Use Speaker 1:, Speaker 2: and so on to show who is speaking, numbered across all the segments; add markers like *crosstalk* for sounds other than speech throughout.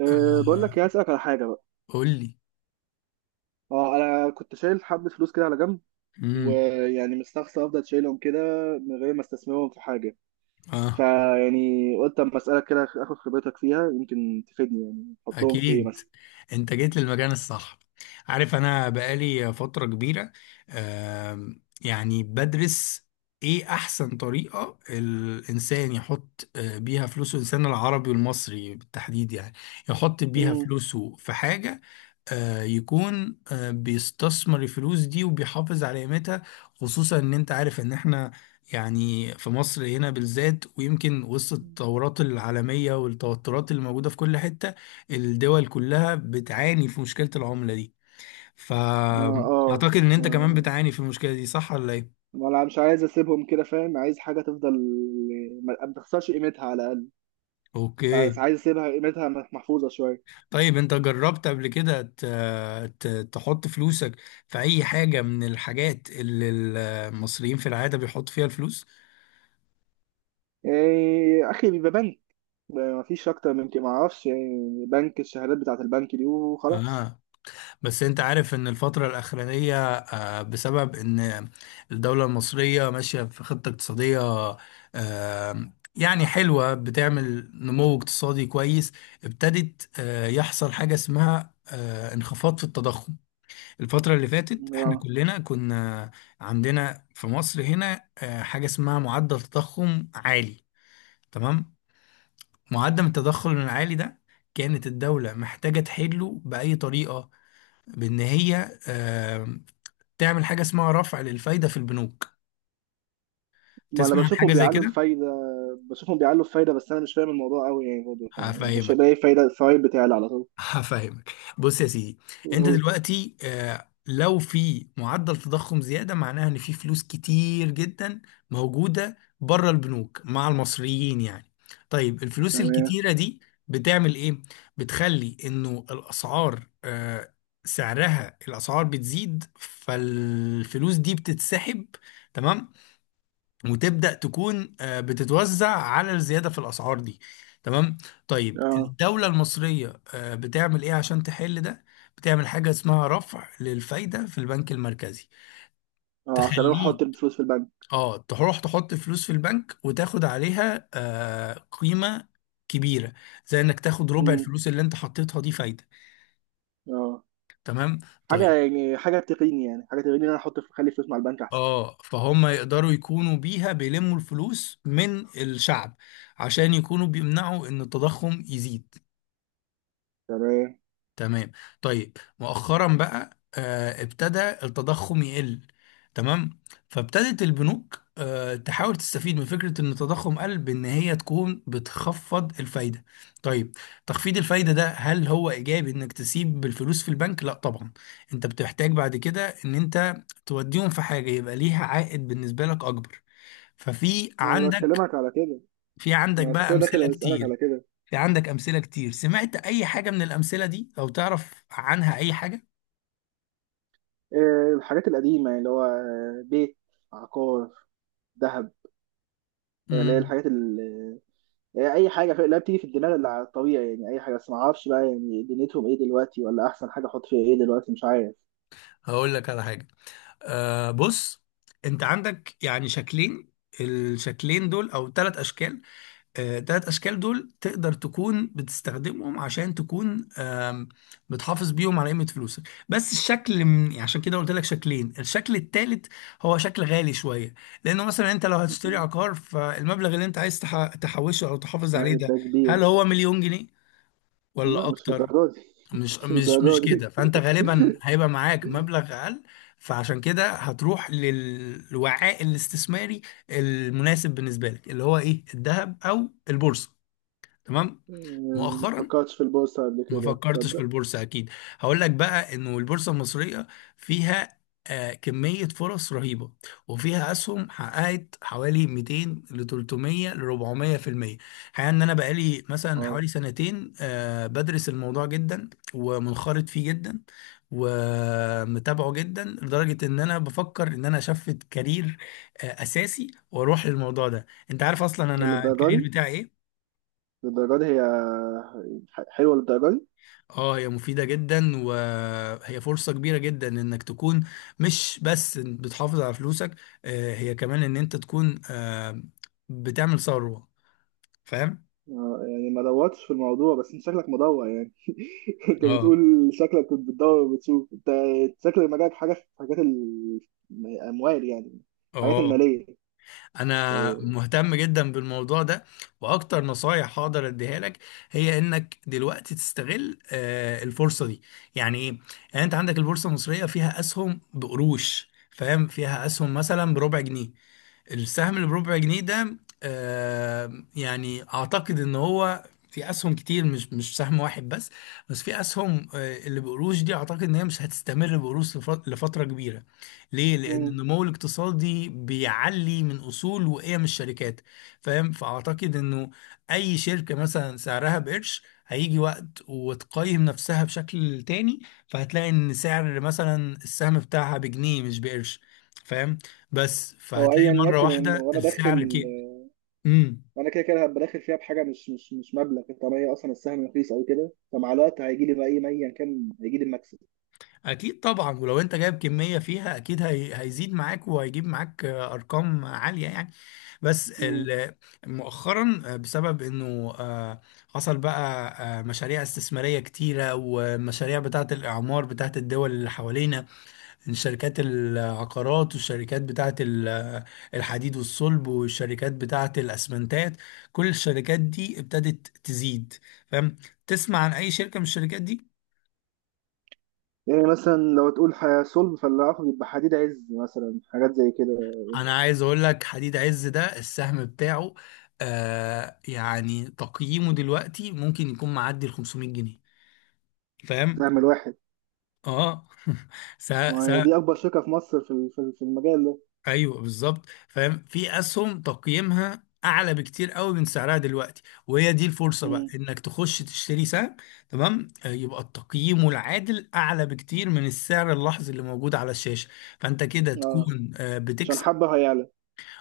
Speaker 1: بقول لك،
Speaker 2: آه.
Speaker 1: يا اسالك على حاجه بقى.
Speaker 2: قول لي.
Speaker 1: اه انا كنت شايل حبه فلوس كده على جنب،
Speaker 2: امم.
Speaker 1: مستخسر افضل شايلهم كده من غير ما استثمرهم في حاجه.
Speaker 2: اه،
Speaker 1: فيعني قلت اما اسالك كده اخد خبرتك فيها، يمكن تفيدني يعني احطهم في ايه
Speaker 2: اكيد.
Speaker 1: مثلا.
Speaker 2: انت جيت للمكان الصح. عارف انا بقالي فترة كبيرة، آه يعني بدرس ايه احسن طريقة الانسان يحط بيها فلوسه، الانسان العربي والمصري بالتحديد يعني، يحط بيها
Speaker 1: امم
Speaker 2: فلوسه في حاجة يكون بيستثمر الفلوس دي وبيحافظ على قيمتها. خصوصا ان انت عارف ان احنا يعني في مصر هنا بالذات، ويمكن وسط التطورات العالمية والتوترات اللي موجودة في كل حتة، الدول كلها بتعاني في مشكلة العملة دي.
Speaker 1: ما اه
Speaker 2: فأعتقد ان
Speaker 1: ما
Speaker 2: انت كمان بتعاني في المشكلة دي، صح ولا ايه؟
Speaker 1: ما انا مش عايز اسيبهم كده، فاهم؟ عايز حاجه تفضل، ما تخسرش قيمتها على الاقل. بس
Speaker 2: اوكي.
Speaker 1: عايز اسيبها قيمتها محفوظه شويه.
Speaker 2: طيب، انت جربت قبل كده تحط فلوسك في اي حاجة من الحاجات اللي المصريين في العادة بيحطوا فيها الفلوس؟
Speaker 1: إيه، يا اخي بيبقى بنك، ده مفيش اكتر من كده، معرفش يعني بنك الشهادات بتاعت البنك دي وخلاص.
Speaker 2: اه. بس انت عارف ان الفترة الاخرانية، بسبب ان الدولة المصرية ماشية في خطة اقتصادية يعني حلوة، بتعمل نمو اقتصادي كويس، ابتدت يحصل حاجة اسمها انخفاض في التضخم. الفترة اللي فاتت احنا
Speaker 1: اه،
Speaker 2: كلنا كنا عندنا في مصر هنا حاجة اسمها معدل تضخم عالي. تمام. معدل التضخم العالي ده كانت الدولة محتاجة تحله بأي طريقة، بإن هي تعمل حاجة اسمها رفع للفايدة في البنوك.
Speaker 1: ما انا
Speaker 2: تسمع عن حاجة
Speaker 1: بشوفهم
Speaker 2: زي
Speaker 1: بيعلوا
Speaker 2: كده؟
Speaker 1: الفايده. بشوفهم بيعلوا الفايده، بس انا مش فاهم الموضوع قوي يعني، برضه يعني مش
Speaker 2: هفهمك،
Speaker 1: بلاقي فايده، الفوايد بتعلى على طول.
Speaker 2: هفهمك. بص يا سيدي، انت
Speaker 1: أوه،
Speaker 2: دلوقتي لو في معدل تضخم زيادة، معناها ان في فلوس كتير جدا موجودة بره البنوك مع المصريين يعني. طيب الفلوس
Speaker 1: تمام.
Speaker 2: الكتيرة دي بتعمل ايه؟ بتخلي انه الاسعار سعرها، الاسعار بتزيد، فالفلوس دي بتتسحب. تمام. وتبدأ تكون بتتوزع على الزيادة في الأسعار دي. تمام. طيب
Speaker 1: اه.
Speaker 2: الدولة المصرية بتعمل إيه عشان تحل ده؟ بتعمل حاجة اسمها رفع للفايدة في البنك المركزي.
Speaker 1: اه، عشان اروح احط
Speaker 2: تخليك،
Speaker 1: الفلوس في البنك.
Speaker 2: اه، تروح تحط فلوس في البنك وتاخد عليها قيمة كبيرة، زي انك تاخد ربع
Speaker 1: امم
Speaker 2: الفلوس اللي انت حطيتها دي فايدة.
Speaker 1: اه،
Speaker 2: تمام.
Speaker 1: حاجه
Speaker 2: طيب
Speaker 1: يعني، حاجه تقيني، يعني حاجه تقيني ان انا احط اخلي فلوس مع البنك احسن.
Speaker 2: اه، فهم يقدروا يكونوا بيها بيلموا الفلوس من الشعب عشان يكونوا بيمنعوا ان التضخم يزيد.
Speaker 1: تمام.
Speaker 2: تمام. طيب مؤخرا بقى ابتدى التضخم يقل. تمام. فابتدت البنوك تحاول تستفيد من فكرة ان التضخم قل بان هي تكون بتخفض الفايدة. طيب، تخفيض الفايدة ده هل هو ايجابي انك تسيب الفلوس في البنك؟ لا طبعا. انت بتحتاج بعد كده ان انت توديهم في حاجة يبقى ليها عائد بالنسبة لك اكبر. ففي
Speaker 1: انا
Speaker 2: عندك،
Speaker 1: بكلمك على كده،
Speaker 2: في عندك
Speaker 1: ما عشان
Speaker 2: بقى
Speaker 1: كده داخل
Speaker 2: امثلة
Speaker 1: اسالك على
Speaker 2: كتير.
Speaker 1: كده.
Speaker 2: في عندك أمثلة كتير. سمعت أي حاجة من الأمثلة دي أو تعرف عنها أي حاجة؟
Speaker 1: إيه الحاجات القديمه يعني، اللي هو بيت، عقار، دهب. يعني اللي هي
Speaker 2: امم.
Speaker 1: الحاجات اللي هي اي حاجه لا بتيجي في الدماغ اللي على الطبيعي يعني، اي حاجه، بس ما اعرفش بقى يعني دنيتهم ايه دلوقتي، ولا احسن حاجه احط فيها ايه دلوقتي، مش عارف.
Speaker 2: هقول لك على حاجة. آه بص، أنت عندك يعني شكلين، الشكلين دول أو ثلاث أشكال. آه، ثلاث أشكال دول تقدر تكون بتستخدمهم عشان تكون بتحافظ بيهم على قيمة فلوسك. بس الشكل من يعني، عشان كده قلت لك شكلين، الشكل الثالث هو شكل غالي شوية، لأنه مثلا أنت لو هتشتري
Speaker 1: مم.
Speaker 2: عقار، فالمبلغ اللي أنت عايز تحوشه أو تحافظ عليه
Speaker 1: واحد
Speaker 2: ده
Speaker 1: ده كبير؟
Speaker 2: هل هو 1,000,000 جنيه
Speaker 1: لا
Speaker 2: ولا
Speaker 1: مش
Speaker 2: اكتر؟
Speaker 1: للدرجه دي. *laughs*
Speaker 2: مش
Speaker 1: مش
Speaker 2: مش مش
Speaker 1: للدرجه دي.
Speaker 2: كده. فانت غالبا
Speaker 1: *laughs*
Speaker 2: هيبقى معاك مبلغ اقل، فعشان كده هتروح للوعاء الاستثماري المناسب بالنسبه لك، اللي هو ايه؟ الذهب او البورصه. تمام.
Speaker 1: مم، ما
Speaker 2: مؤخرا
Speaker 1: فكرتش في البورصه قبل
Speaker 2: ما
Speaker 1: كده
Speaker 2: فكرتش في
Speaker 1: تصدق.
Speaker 2: البورصة أكيد. هقول لك بقى إنه البورصة المصرية فيها كمية فرص رهيبة، وفيها أسهم حققت حوالي 200 ل 300 ل 400 في المية. الحقيقة إن أنا بقالي مثلا
Speaker 1: اه،
Speaker 2: حوالي 2 سنتين بدرس الموضوع جدا، ومنخرط فيه جدا، ومتابعه جدا، لدرجة إن أنا بفكر إن أنا أشفت كارير أساسي وأروح للموضوع ده. أنت عارف أصلا أنا
Speaker 1: للدرجه دي؟
Speaker 2: الكارير بتاعي إيه؟
Speaker 1: للدرجه دي هي حلوه للدرجه دي؟
Speaker 2: اه هي مفيدة جدا، وهي فرصة كبيرة جدا، انك تكون مش بس بتحافظ على فلوسك، هي كمان ان انت تكون بتعمل ثروة. فاهم؟
Speaker 1: يعني ما دورتش في الموضوع، بس انت شكلك مدور يعني. *laughs* انت
Speaker 2: اه
Speaker 1: بتقول شكلك كنت بتدور وبتشوف، انت شكل مجالك حاجه في حاجات الاموال يعني، الحاجات
Speaker 2: اه،
Speaker 1: الماليه
Speaker 2: انا
Speaker 1: يعني.
Speaker 2: مهتم جدا بالموضوع ده. واكتر نصايح هقدر اديها لك هي انك دلوقتي تستغل الفرصة دي. يعني ايه؟ يعني انت عندك البورصة المصرية فيها اسهم بقروش، فاهم؟ فيها اسهم مثلا بربع جنيه. السهم اللي بربع جنيه ده يعني اعتقد ان هو في اسهم كتير، مش سهم واحد بس، بس في اسهم اللي بقروش دي اعتقد ان هي مش هتستمر بقروش لفتره كبيره. ليه؟ لان
Speaker 1: مم.
Speaker 2: النمو الاقتصادي بيعلي من اصول وقيم الشركات. فاهم؟ فاعتقد انه اي شركه مثلا سعرها بقرش، هيجي وقت وتقيم نفسها بشكل تاني، فهتلاقي ان سعر مثلا السهم بتاعها بجنيه مش بقرش. فاهم؟ بس
Speaker 1: هو
Speaker 2: فهتلاقي
Speaker 1: ايا
Speaker 2: مرة
Speaker 1: يكن، ان
Speaker 2: واحدة
Speaker 1: وانا
Speaker 2: السعر
Speaker 1: داخل،
Speaker 2: كده. امم.
Speaker 1: وانا كده كده هبقى داخل فيها بحاجه مش مبلغ، طالما هي اصلا السهم رخيص او كده، فمع الوقت هيجي لي بقى ايه، ما ايا كان هيجي لي المكسب.
Speaker 2: اكيد طبعا، ولو انت جايب كمية فيها اكيد هي هيزيد معاك، وهيجيب معاك ارقام عالية يعني. بس
Speaker 1: مم.
Speaker 2: ال- مؤخرا بسبب انه حصل بقى مشاريع استثمارية كتيرة، ومشاريع بتاعة الاعمار بتاعة الدول اللي حوالينا، شركات العقارات والشركات بتاعة الحديد والصلب، والشركات بتاعة الأسمنتات. كل الشركات دي ابتدت تزيد. فاهم؟ تسمع عن أي شركة من الشركات دي؟
Speaker 1: يعني مثلا لو تقول صلب، فاللي هاخد يبقى حديد عز مثلا، حاجات زي كده.
Speaker 2: أنا عايز أقول لك حديد عز ده السهم بتاعه يعني تقييمه دلوقتي ممكن يكون معدي ال 500 جنيه. فاهم؟
Speaker 1: سهم الواحد؟
Speaker 2: اه. *laughs* س-
Speaker 1: ما هي
Speaker 2: س-
Speaker 1: دي اكبر شركه في مصر في في المجال ده.
Speaker 2: ايوه بالظبط. فاهم في اسهم تقييمها اعلى بكتير قوي من سعرها دلوقتي، وهي دي الفرصه بقى،
Speaker 1: مم.
Speaker 2: انك تخش تشتري سهم. تمام. يبقى التقييم العادل اعلى بكتير من السعر اللحظي اللي موجود على الشاشه، فانت كده
Speaker 1: اه،
Speaker 2: تكون
Speaker 1: عشان
Speaker 2: بتكسب.
Speaker 1: حبه هيعلى.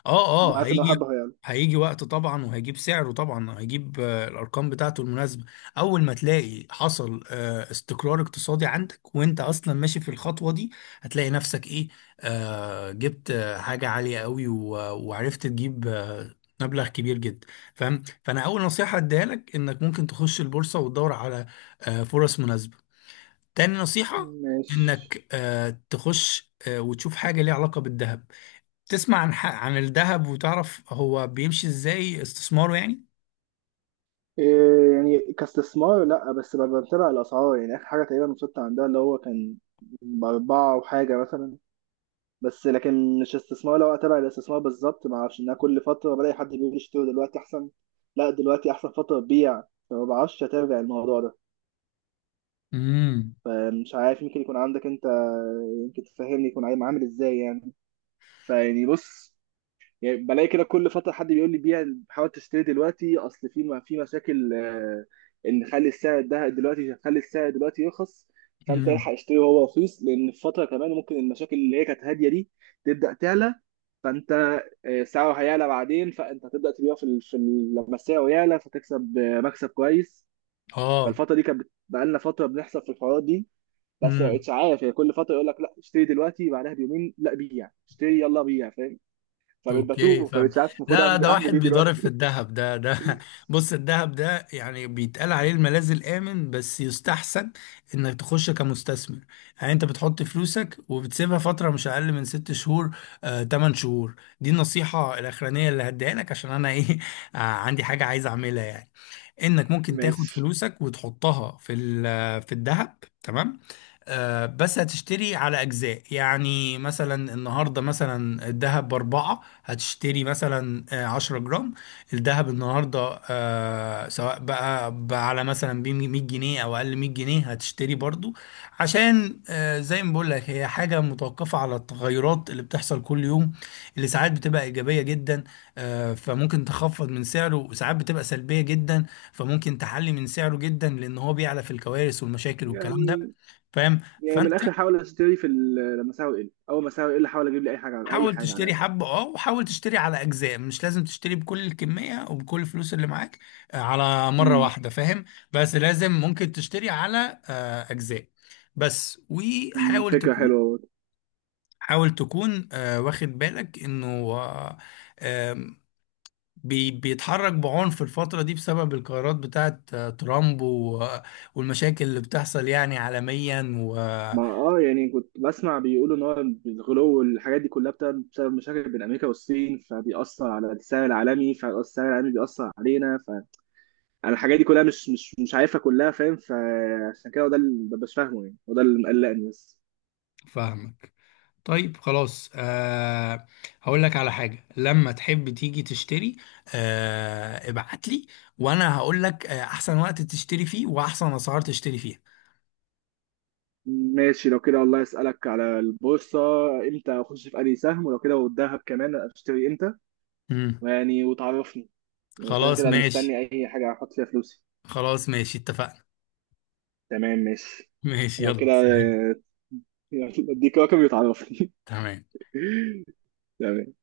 Speaker 2: اه اه،
Speaker 1: عارف ان هو
Speaker 2: هيجي،
Speaker 1: حبه هيعلى.
Speaker 2: هيجي وقت طبعا وهيجيب سعره، طبعا هيجيب الارقام بتاعته المناسبه. اول ما تلاقي حصل استقرار اقتصادي عندك، وانت اصلا ماشي في الخطوه دي، هتلاقي نفسك ايه، آه، جبت حاجه عاليه قوي، وعرفت تجيب مبلغ كبير جدا. فاهم؟ فانا اول نصيحه اديها لك انك ممكن تخش البورصه وتدور على فرص مناسبه. تاني نصيحه،
Speaker 1: ماشي.
Speaker 2: انك تخش وتشوف حاجه ليها علاقه بالذهب. تسمع عن عن الذهب، وتعرف هو بيمشي ازاي استثماره يعني.
Speaker 1: إيه يعني كاستثمار؟ لا، بس ببقى بتابع الاسعار يعني، اخر حاجه تقريبا وصلت عندها اللي هو كان باربعه وحاجه مثلا. بس لكن مش استثمار، لو اتابع الاستثمار بالظبط ما اعرفش، ان أنا كل فتره بلاقي حد بيقول اشتري دلوقتي احسن، لا دلوقتي احسن فتره تبيع، فما بعرفش اتابع الموضوع ده.
Speaker 2: امم.
Speaker 1: فمش عارف، يمكن يكون عندك انت، يمكن تفهمني يكون عامل ازاي يعني. بص، يعني بلاقي كده كل فتره حد بيقول لي بيع، حاول تشتري دلوقتي، اصل في في مشاكل، ان خلي السعر ده دلوقتي، خلي السعر دلوقتي يرخص، فانت
Speaker 2: امم.
Speaker 1: الحق اشتري وهو رخيص، لان في فتره كمان ممكن المشاكل اللي هي كانت هاديه دي تبدا تعلى. فانت سعره هيعلى بعدين، فانت هتبدا تبيعه لما سعره يعلى، فتكسب مكسب كويس.
Speaker 2: اه.
Speaker 1: فالفتره دي كانت بقالنا فتره بنحصل في الحوارات دي، بس ما
Speaker 2: امم.
Speaker 1: بقتش عارف يعني، كل فتره يقول لك لا اشتري دلوقتي، بعدها بيومين لا بيع، اشتري، يلا بيع، فاهم؟ فبقيت
Speaker 2: اوكي،
Speaker 1: بتوه،
Speaker 2: فاهم.
Speaker 1: فبقيت عارف المفروض
Speaker 2: لا
Speaker 1: اعمل،
Speaker 2: ده
Speaker 1: اعمل
Speaker 2: واحد
Speaker 1: ايه
Speaker 2: بيضارب في
Speaker 1: دلوقتي؟
Speaker 2: الذهب، ده
Speaker 1: *laughs*
Speaker 2: *laughs* بص الذهب ده يعني بيتقال عليه الملاذ الآمن، بس يستحسن انك تخش كمستثمر. يعني انت بتحط فلوسك وبتسيبها فترة مش اقل من 6 شهور، 8 شهور. دي النصيحة الاخرانية اللي هديها لك عشان انا ايه، *laughs* عندي حاجة عايز اعملها يعني. انك ممكن تاخد
Speaker 1: ماشي.
Speaker 2: فلوسك وتحطها في في الذهب. تمام. بس هتشتري على أجزاء. يعني مثلا النهاردة مثلا الذهب بأربعة هتشتري مثلا 10 جرام. الذهب النهاردة سواء بقى على مثلا 100 جنيه أو أقل 100 جنيه هتشتري برضو. عشان زي ما بقول لك هي حاجة متوقفة على التغيرات اللي بتحصل كل يوم، اللي ساعات بتبقى إيجابية جدا، فممكن تخفض من سعره، وساعات بتبقى سلبية جدا، فممكن تحلي من سعره جدا، لأن هو بيعلى في الكوارث والمشاكل والكلام ده.
Speaker 1: يعني
Speaker 2: فاهم؟
Speaker 1: يعني من
Speaker 2: فانت
Speaker 1: الاخر حاول اشتري في لما سعره يقل، اول ما سعره يقل حاول اجيب لي اي حاجه على اي
Speaker 2: حاول
Speaker 1: حاجه على
Speaker 2: تشتري
Speaker 1: الاقل.
Speaker 2: حبة اه، وحاول تشتري على اجزاء، مش لازم تشتري بكل الكمية وبكل الفلوس اللي معاك على مرة
Speaker 1: امم
Speaker 2: واحدة. فاهم؟ بس لازم ممكن تشتري على اجزاء بس،
Speaker 1: أمم،
Speaker 2: وحاول
Speaker 1: فكره
Speaker 2: تكون،
Speaker 1: حلوه برضه.
Speaker 2: حاول تكون واخد بالك انه آه، آم، بيتحرك بعنف الفترة دي بسبب القرارات بتاعت ترامب والمشاكل اللي بتحصل يعني عالميا.
Speaker 1: ما اه، يعني كنت بسمع بيقولوا ان هو الغلو والحاجات دي كلها بسبب مشاكل بين امريكا والصين، فبيأثر على السعر العالمي، فالسعر العالمي بيأثر علينا، فانا الحاجات دي كلها مش عارفها كلها فاهم، فعشان كده هو ده اللي مبقاش فاهمه يعني، وده اللي مقلقني بس.
Speaker 2: وفاهمك. طيب خلاص أه، هقول لك على حاجة. لما تحب تيجي تشتري، أه، ابعت لي وانا هقول لك احسن وقت تشتري فيه واحسن اسعار تشتري فيها.
Speaker 1: ماشي لو كده، والله اسالك على البورصه امتى اخش في انهي سهم، ولو كده والذهب كمان اشتري امتى.
Speaker 2: امم.
Speaker 1: وتعرفني يعني، كده
Speaker 2: خلاص
Speaker 1: كده انا
Speaker 2: ماشي،
Speaker 1: مستني اي حاجه احط فيها فلوسي.
Speaker 2: خلاص ماشي، اتفقنا.
Speaker 1: تمام ماشي.
Speaker 2: ماشي،
Speaker 1: لو
Speaker 2: يلا
Speaker 1: كده
Speaker 2: سلام.
Speaker 1: *laughs* اديك رقم وتعرفني.
Speaker 2: تمام.
Speaker 1: *laughs* تمام.